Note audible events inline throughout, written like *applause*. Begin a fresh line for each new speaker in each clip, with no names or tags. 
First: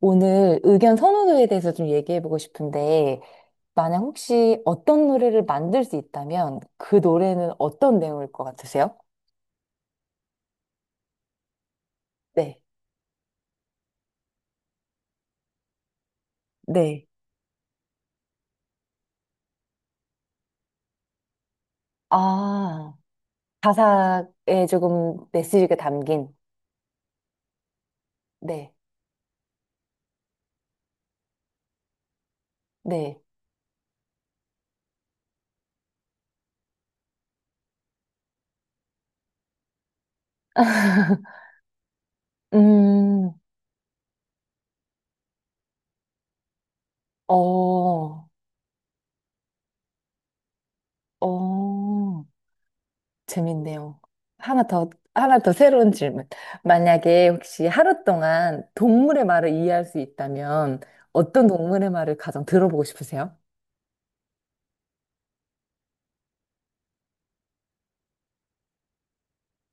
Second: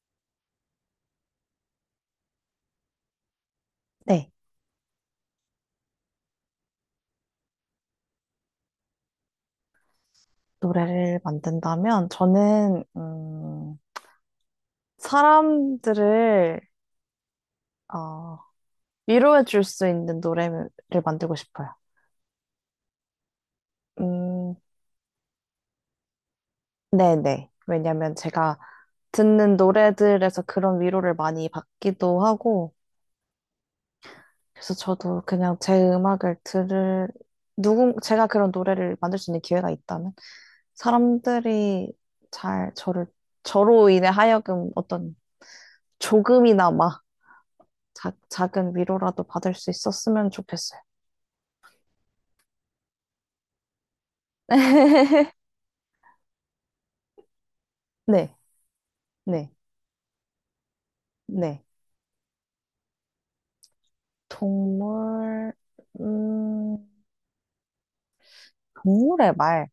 오늘 의견 선호도에 대해서 좀 얘기해보고 싶은데, 만약
네,
혹시 어떤 노래를 만들 수 있다면 그 노래는 어떤 내용일 것 같으세요?
노래를 만든다면
네.
저는 사람들을
네.
어, 위로해 줄 수 있는 노래를 만들고 싶어요.
아,
음,
가사에 조금 메시지가 담긴.
네네. 왜냐면 제가
네.
듣는 노래들에서 그런 위로를 많이 받기도 하고,
네.
그래서 저도 그냥 제 음악을 제가 그런 노래를 만들 수 있는 기회가 있다면,
*laughs*
사람들이 잘
음,
저로 인해 하여금 어떤 조금이나마
어,
작은 위로라도 받을 수 있었으면 좋겠어요.
어. 재밌네요. 하나 더 새로운 질문. 만약에 혹시 하루
네,
동안 동물의 말을
네,
이해할 수 있다면 어떤
네.
동물의 말을 가장 들어보고 싶으세요?
동물, 음, 동물의 말.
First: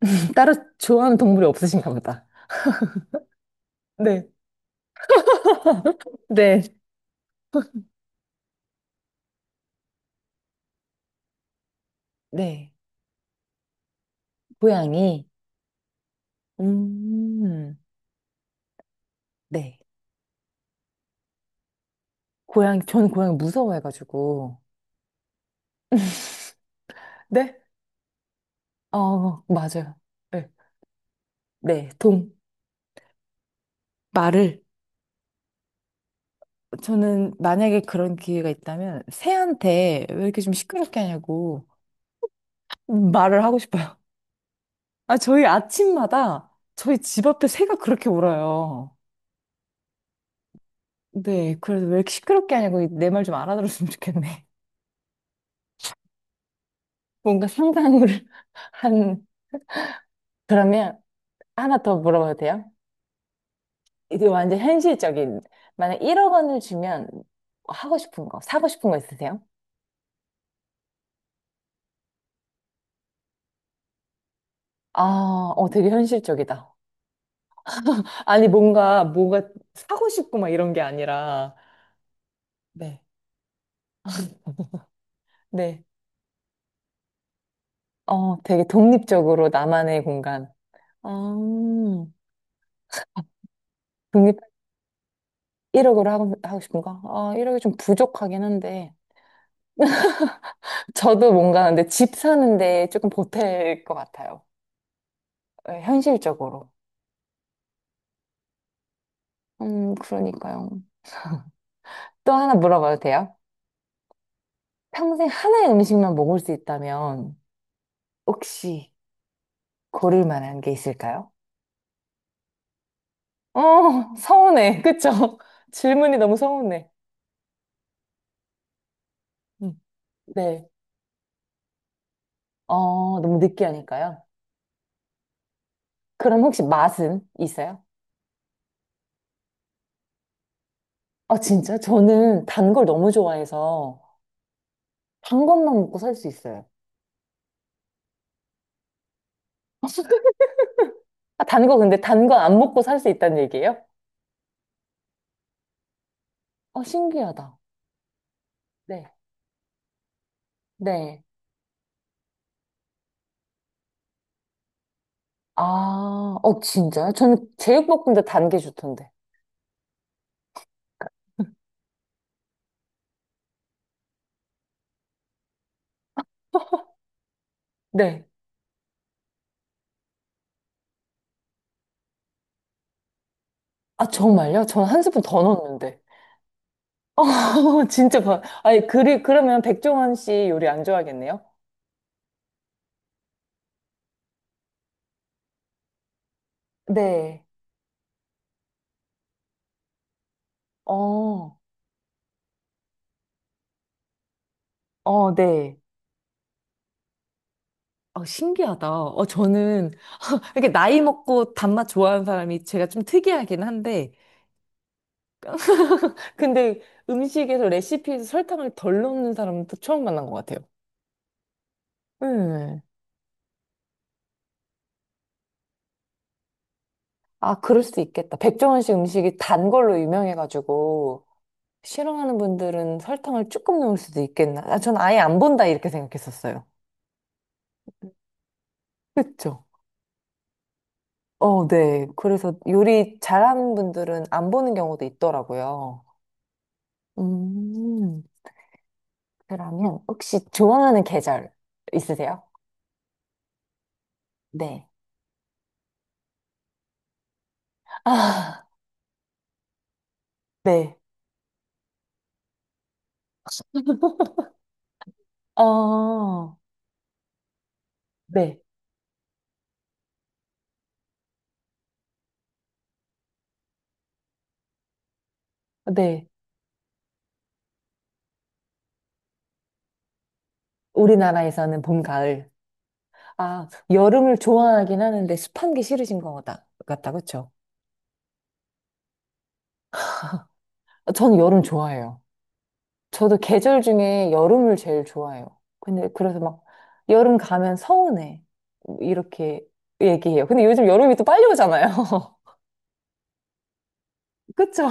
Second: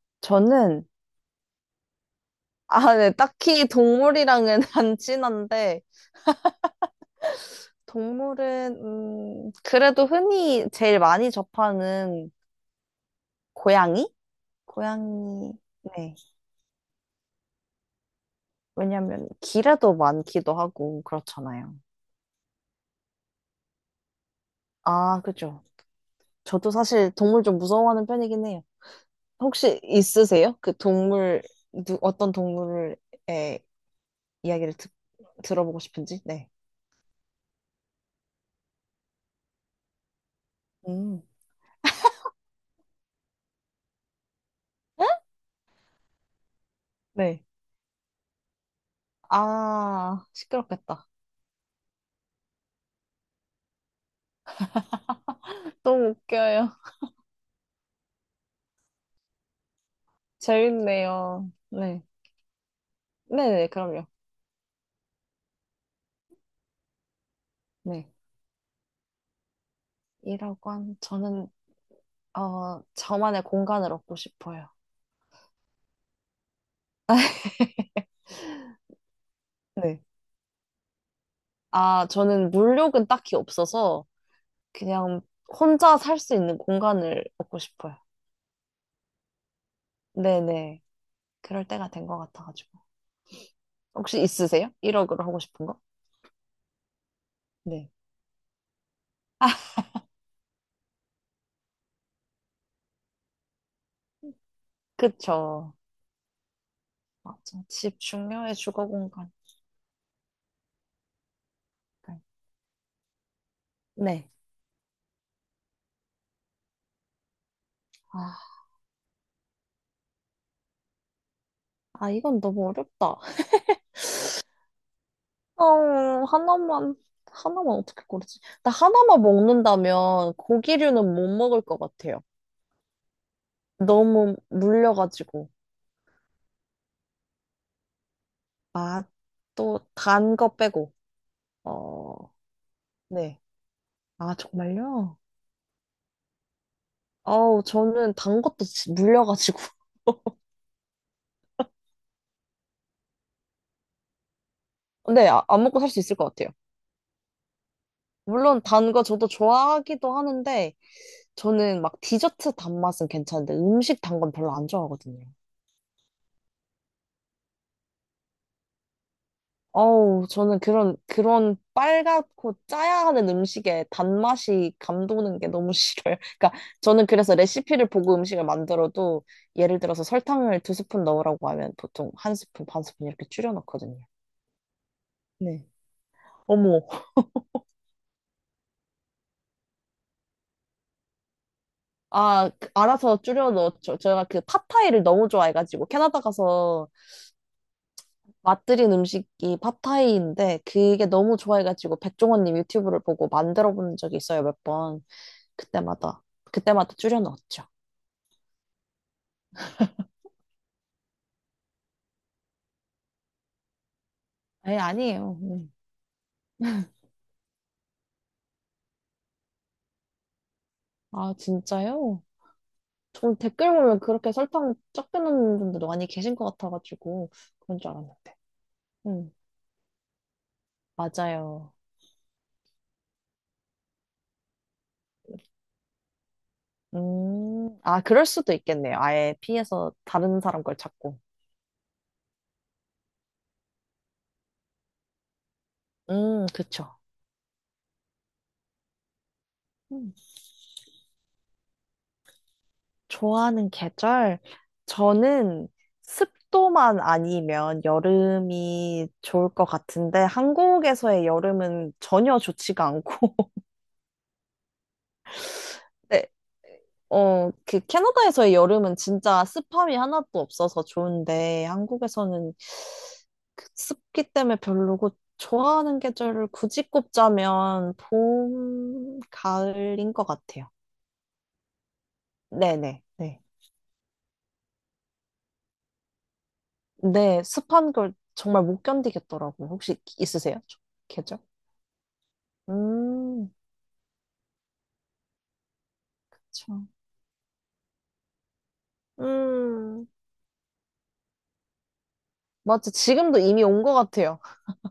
*laughs* 따로
저는,
좋아하는 동물이 없으신가 보다.
네, 딱히
네.
동물이랑은 *laughs* 안 친한데,
네.
동물은, 그래도 흔히 제일 많이 접하는
네.
고양이?
고양이.
고양이, 네.
음,
왜냐면,
네.
길에도 많기도 하고, 그렇잖아요.
고양이, 저는 고양이 무서워해가지고.
아, 그죠. 저도 사실 동물 좀
네?
무서워하는 편이긴 해요.
어,
혹시
맞아요. 네.
있으세요?
네, 동,
어떤 동물의
말을.
이야기를 들어보고 싶은지? 네.
저는 만약에 그런 기회가 있다면 새한테 왜 이렇게 좀 시끄럽게
음.
하냐고 말을 하고 싶어요. 아, 저희 아침마다 저희 집
네.
앞에 새가 그렇게 울어요.
아, 시끄럽겠다.
네, 그래서 왜 이렇게 시끄럽게 하냐고 내 말 좀 알아들었으면 좋겠네.
너무 웃겨요.
뭔가 상상을 *laughs* 한, 그러면
재밌네요.
하나 더
네.
물어봐도 돼요?
네네, 그럼요.
이게 뭐 완전 현실적인. 만약 1억 원을 주면 하고
네.
싶은 거, 사고 싶은 거 있으세요?
이라고 한, 저는, 어, 저만의 공간을 얻고 싶어요.
아, 어, 되게 현실적이다. 아니, 뭔가, 뭐가
네.
사고 싶고 막 이런 게 아니라,
아, 저는
네.
물욕은 딱히 없어서 그냥
네.
혼자 살 수 있는 공간을 얻고 싶어요.
어, 되게 독립적으로 나만의 공간.
네네.
아,
그럴 때가 된 것 같아가지고. 혹시
독립
있으세요? 1억으로 하고 싶은 거?
1억으로 하고 싶은가? 아, 1억이 좀
네.
부족하긴 한데. *laughs* 저도 뭔가 근데 집 사는데 조금 보탤 것 같아요.
그쵸.
예, 현실적으로.
맞아. 집 중요해, 주거 공간.
그러니까요. 또 하나 물어봐도 돼요?
네.
평생 하나의 음식만 먹을 수 있다면
아,
혹시 고를 만한 게 있을까요?
아, 이건 너무 어렵다.
어, 서운해. 그쵸? *laughs* 질문이
어,
너무 서운해.
하나만, 하나만 어떻게 고르지? 나 하나만
음.
먹는다면
네.
고기류는 못 먹을 것 같아요.
어, 너무 느끼하니까요.
너무 물려가지고.
그럼 혹시 맛은 있어요?
아, 또 단 거 빼고.
아, 진짜?
어,
저는 단 걸 너무
네.
좋아해서
아, 정말요?
단 것만 먹고 살 수 있어요.
어우, 저는 단 것도 물려가지고. *laughs*
*laughs* 아, 단 거, 근데 단 거 안 먹고 살 수 있다는 얘기예요?
네, 안 먹고 살 수 있을 것 같아요.
어, 신기하다.
물론 단 거
네.
저도 좋아하기도 하는데,
네.
저는 막 디저트 단맛은 괜찮은데 음식 단건 별로 안 좋아하거든요.
아, 어, 진짜요? 저는 제육볶음도 단 게 좋던데.
어우, 저는 그런 빨갛고 짜야 하는 음식에 단맛이 감도는 게 너무 싫어요. *laughs* 그러니까 저는 그래서 레시피를 보고
네.
음식을 만들어도 예를 들어서 설탕을 두 스푼 넣으라고 하면 보통 한 스푼, 반 스푼 이렇게 줄여 넣거든요.
아, 정말요? 저는 한 스푼 더
네.
넣었는데.
어머,
*laughs* 어, 진짜 봐. 아니, 그러면 백종원 씨 요리 안 좋아하겠네요?
알아서 줄여 넣었죠. 제가 그 팟타이를 너무 좋아해가지고 캐나다 가서
네.
맛들인 음식이 팟타이인데 그게 너무
어,
좋아해가지고 백종원님 유튜브를 보고 만들어 본 적이 있어요 몇 번.
어, 네.
그때마다 그때마다 줄여 넣었죠.
어, 신기하다. 어, 저는, 이렇게 나이 먹고 단맛 좋아하는 사람이 제가 좀 특이하긴 한데,
에 아니에요. 네.
근데 음식에서 레시피에서 설탕을 덜 넣는 사람은 또 처음 만난 것 같아요.
아 진짜요?
네.
전 댓글 보면 그렇게 설탕 적게 넣는 분들도 많이 계신 것 같아가지고
아,
그런
그럴
줄
수도 있겠다.
알았는데.
백종원 씨
음
음식이 단 걸로 유명해가지고,
맞아요.
싫어하는 분들은 설탕을 조금 넣을 수도 있겠나. 아, 전 아예 안 본다, 이렇게 생각했었어요.
그럴 수도 있겠네요. 아예
그쵸?
피해서 다른 사람 걸 찾고.
어, 네. 그래서 요리 잘하는 분들은 안 보는 경우도 있더라고요.
그쵸.
음, 그러면 혹시 좋아하는 계절 있으세요?
좋아하는 계절?
네.
저는 습도만 아니면
아,
여름이 좋을 것 같은데,
네.
한국에서의 여름은 전혀 좋지가 않고, *laughs* 네,
어,
그 캐나다에서의
네.
여름은 진짜 습함이 하나도 없어서 좋은데, 한국에서는 그 습기 때문에 별로고, 좋아하는
네.
계절을 굳이 꼽자면 봄, 가을인 것 같아요.
우리나라에서는 봄, 가을.
네네. 네.
아, 여름을 좋아하긴 하는데 습한 게 싫으신 것 같다,
네,
그쵸?
습한 걸 정말 못 견디겠더라고요. 혹시 있으세요?
전
계절?
여름 좋아해요. 저도
음,
계절 중에 여름을 제일 좋아해요. 근데 그래서 막
그쵸.
여름 가면 서운해. 이렇게
음,
얘기해요. 근데 요즘 여름이 또 빨리 오잖아요. *laughs*
맞지. 지금도 이미 온 것 같아요.
그쵸?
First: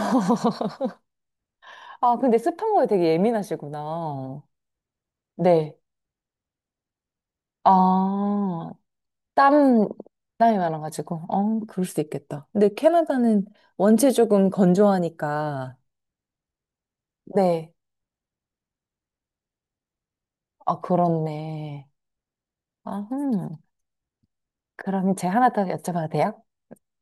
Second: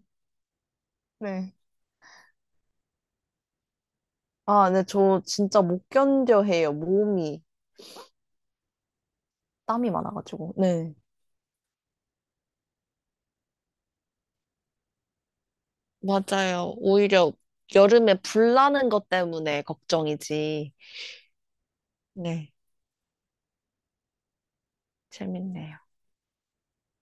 네.
*laughs* 아, 근데 습한 거에 되게 예민하시구나.
네, 저 진짜
네.
못 견뎌 해요. 몸이
아, 땀,
땀이 많아가지고.
땀이
네.
많아가지고. 어, 그럴 수도 있겠다. 근데 캐나다는 원체 조금 건조하니까
맞아요. 오히려,
네.
여름에 불 나는 것 때문에 걱정이지.
아, 그렇네.
네.
아, 흠 그러면 제가 하나 더
재밌네요.
여쭤봐도 돼요?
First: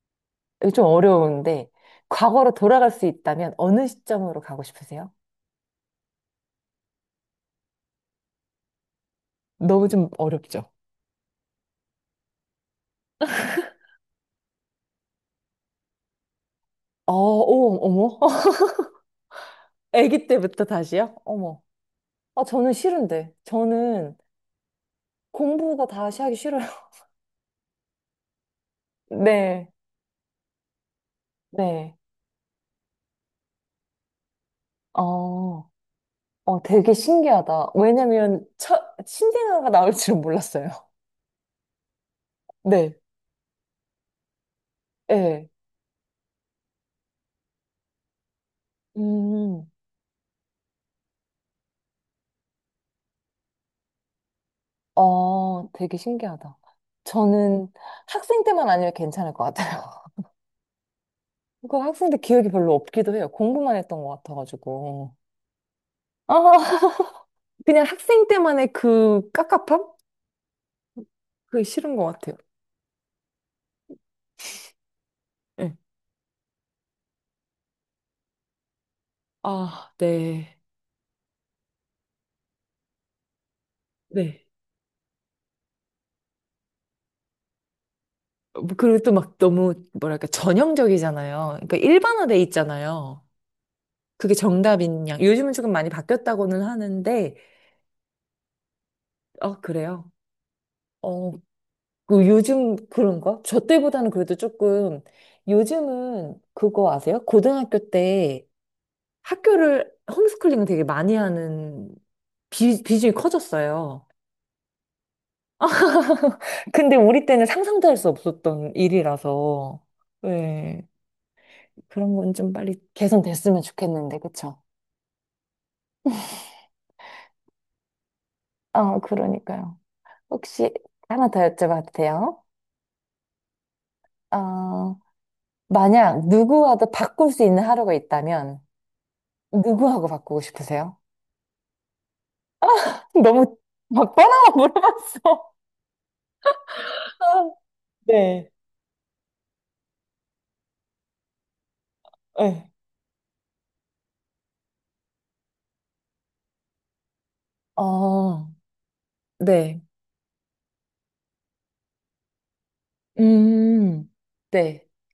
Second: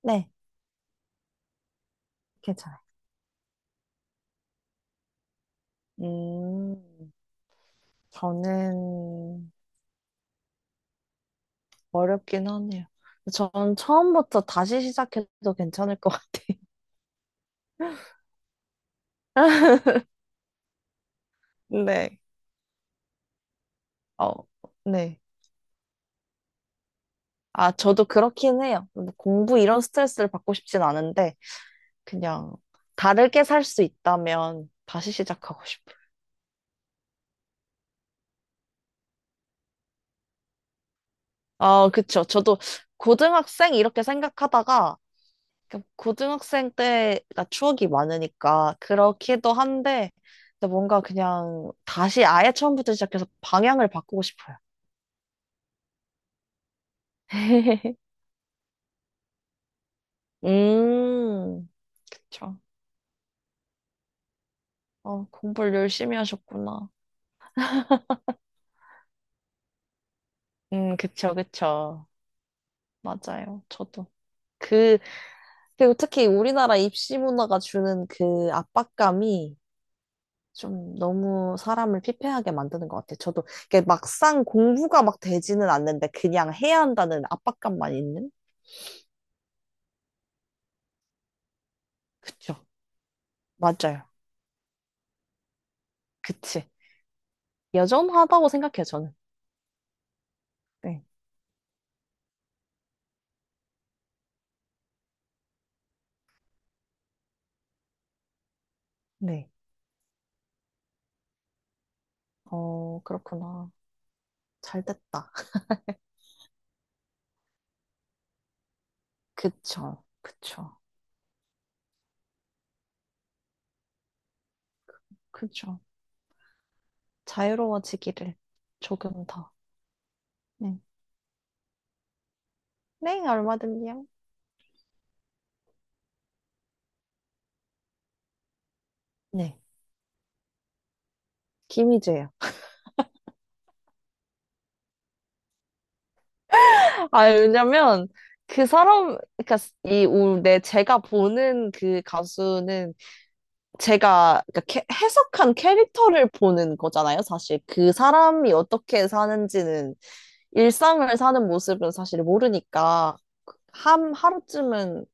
네,
이거 좀 어려운데, 과거로
괜찮아요.
돌아갈 수 있다면 어느 시점으로 가고 싶으세요?
음, 저는
너무 좀 어렵죠?
어렵긴 하네요. 전 처음부터 다시 시작해도 괜찮을 것 같아요.
어, 오, 어머.
*laughs*
*laughs* 아기 때부터 다시요? 어머.
네.
아, 저는 싫은데. 저는
어, 네.
공부가 다시 하기 싫어요.
아, 저도 그렇긴 해요. 뭐
*laughs*
공부
네.
이런 스트레스를 받고 싶진 않은데,
네.
그냥 다르게 살 수 있다면 다시 시작하고
어,
싶어요.
어, 되게 신기하다. 왜냐면, 신생아가 나올 줄은 몰랐어요.
아, 그쵸. 저도
*laughs* 네.
고등학생 이렇게 생각하다가,
예.
그러니까 고등학생 때가 추억이 많으니까, 그렇기도
음.
한데, 근데 뭔가 그냥 다시 아예 처음부터 시작해서 방향을 바꾸고 싶어요.
어, 되게 신기하다. 저는
*laughs*
학생 때만 아니면 괜찮을 것 같아요. *laughs*
음,
그 학생 때 기억이
그쵸.
별로 없기도 해요. 공부만 했던 것 같아가지고.
공부를 열심히
아,
하셨구나.
*laughs* 그냥 학생 때만의 그 깝깝함?
그쵸,
그게 싫은 것
그쵸.
같아요.
맞아요. 저도. 그,
네.
그리고 특히 우리나라 입시 문화가 주는 그 압박감이
아, 네.
좀 너무 사람을 피폐하게 만드는 것 같아요. 저도 이게 막상
네.
공부가 막 되지는 않는데 그냥 해야 한다는 압박감만 있는?
뭐 그리고 또 막 너무 뭐랄까 전형적이잖아요. 그러니까 일반화돼
그쵸.
있잖아요.
맞아요.
그게 정답인 양. 요즘은 조금 많이 바뀌었다고는
그치.
하는데,
여전하다고 생각해요, 저는.
어, 그래요.
네.
어, 그 요즘 그런가? 저 때보다는 그래도 조금 요즘은 그거 아세요? 고등학교 때
네.
학교를 홈스쿨링 되게 많이 하는 비, 비중이
그렇구나.
커졌어요.
잘 됐다.
*laughs* 근데 우리 때는 상상도 할 수 없었던 일이라서
그쵸. 그쵸.
네, 그런 건 좀 빨리 개선됐으면 좋겠는데 그쵸?
그쵸. 자유로워지기를
아
조금 더.
그러니까요. 혹시
네.
하나 더 여쭤봐도 돼요?
네, 얼마든지요.
어, 만약 누구와도 바꿀 수 있는 하루가 있다면
네.
누구하고 바꾸고 싶으세요?
김희재요.
너무 막 뻔한 거 물어봤어.
아,
*laughs*
왜냐면
네.
그 사람, 그러니까 이 우- 내 제가 보는 그
네.
가수는 제가 그러니까 해석한 캐릭터를 보는 거잖아요. 사실 그
어,
사람이 어떻게
네.
사는지는 일상을 사는 모습은 사실 모르니까
음,
한
네.
하루쯤은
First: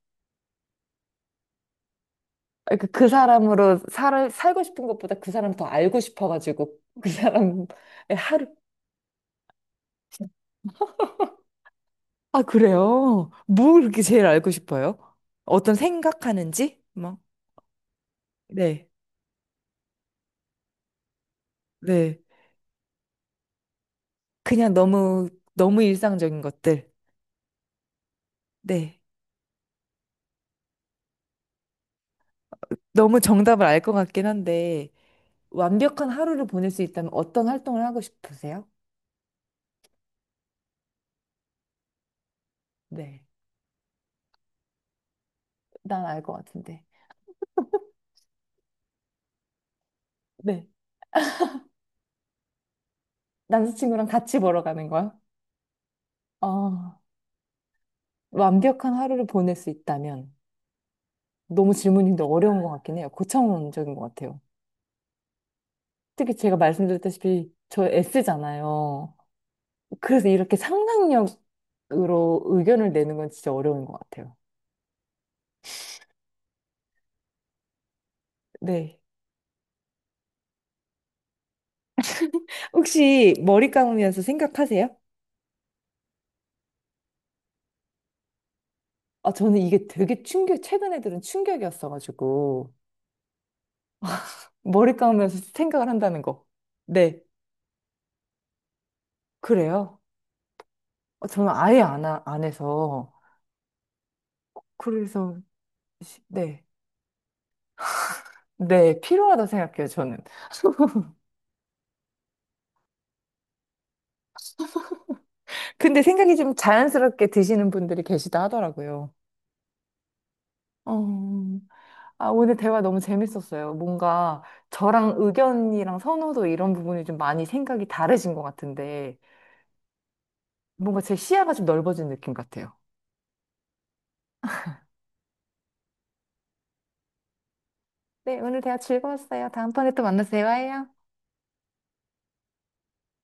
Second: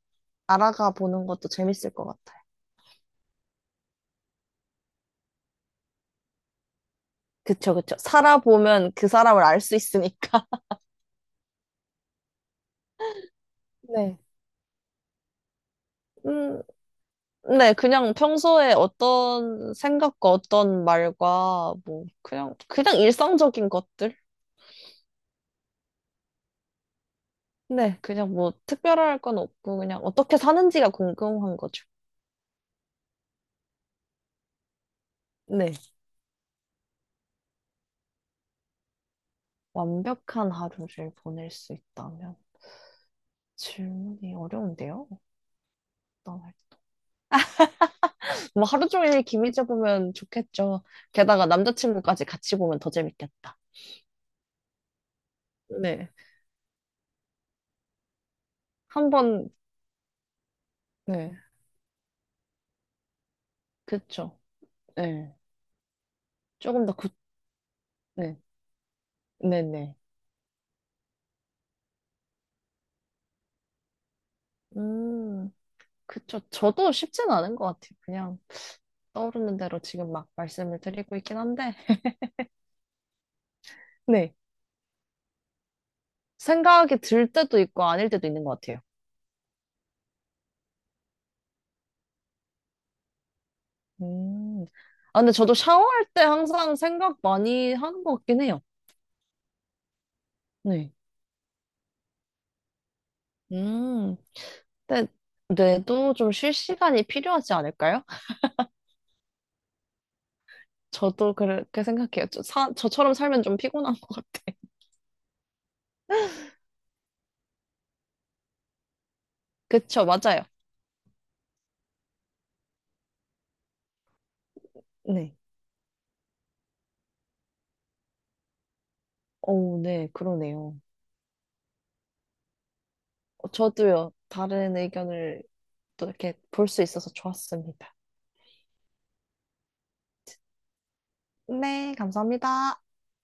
알아가 보는 것도 재밌을 것 같아요.
그러니까 그 사람으로 살고 싶은 것보다 그 사람 더 알고 싶어가지고, 그 사람의
그쵸, 그쵸.
하루.
살아보면 그 사람을 알 수 있으니까.
아, 그래요? 뭘
*laughs*
그렇게
네.
제일 알고 싶어요? 어떤
음,
생각하는지? 뭐.
네, 그냥 평소에
네.
어떤 생각과 어떤 말과 뭐
네.
그냥 일상적인 것들?
그냥 너무, 너무 일상적인 것들.
네, 그냥 뭐
네.
특별할 건 없고 그냥 어떻게 사는지가 궁금한 거죠.
너무 정답을 알 것 같긴 한데,
네.
완벽한 하루를 보낼 수 있다면 어떤 활동을 하고 싶으세요?
완벽한 하루를 보낼 수 있다면
네.
질문이 어려운데요.
난 알 것
어떤 할-
같은데.
뭐 하루 종일 김희재 보면
네.
좋겠죠. 게다가 남자친구까지 같이 보면 더 재밌겠다.
남자친구랑 같이 보러 가는 거야?
네.
아, 완벽한 하루를
한번
보낼 수 있다면
네.
너무 질문인데 어려운 것 같긴 해요. 고차원적인 것
그쵸.
같아요.
네.
특히 제가
조금 더 굳,
말씀드렸다시피 저
네.
S잖아요.
네네.
그래서 이렇게 상상력으로 의견을 내는 건 진짜 어려운 것 같아요.
음. 그쵸. 저도 쉽진 않은 것 같아요. 그냥
네.
떠오르는 대로 지금 막 말씀을 드리고 있긴 한데,
혹시 머리 감으면서
네.
생각하세요?
생각이 들 때도 있고 아닐 때도 있는 것 같아요.
아, 저는 이게 되게 충격, 최근에 들은 충격이었어가지고
음.
머리
근데
감으면서
저도
생각을
샤워할 때
한다는 거.
항상 생각
네.
많이 하는 것 같긴 해요.
그래요?
네.
어, 저는 아예 안 해서.
음. 근데
그래서,
뇌도 좀 쉴
네.
시간이 필요하지 않을까요?
네, 필요하다 생각해요, 저는.
저도 그렇게 생각해요. 저처럼 살면 좀 피곤한 것 같아. *laughs*
근데 생각이 좀 자연스럽게 드시는 분들이 계시다 하더라고요.
그쵸, 맞아요.
어, 아, 오늘 대화 너무 재밌었어요. 뭔가 저랑
네.
의견이랑 선호도 이런 부분이 좀 많이 생각이 다르신 것 같은데,
오, 네, 그러네요.
뭔가 제 시야가 좀 넓어진 느낌 같아요.
저도요, 다른 의견을 또 이렇게 볼 수 있어서 좋았습니다.
네, 오늘 대화 즐거웠어요. 다음번에 또 만나서 대화해요.
네, 감사합니다.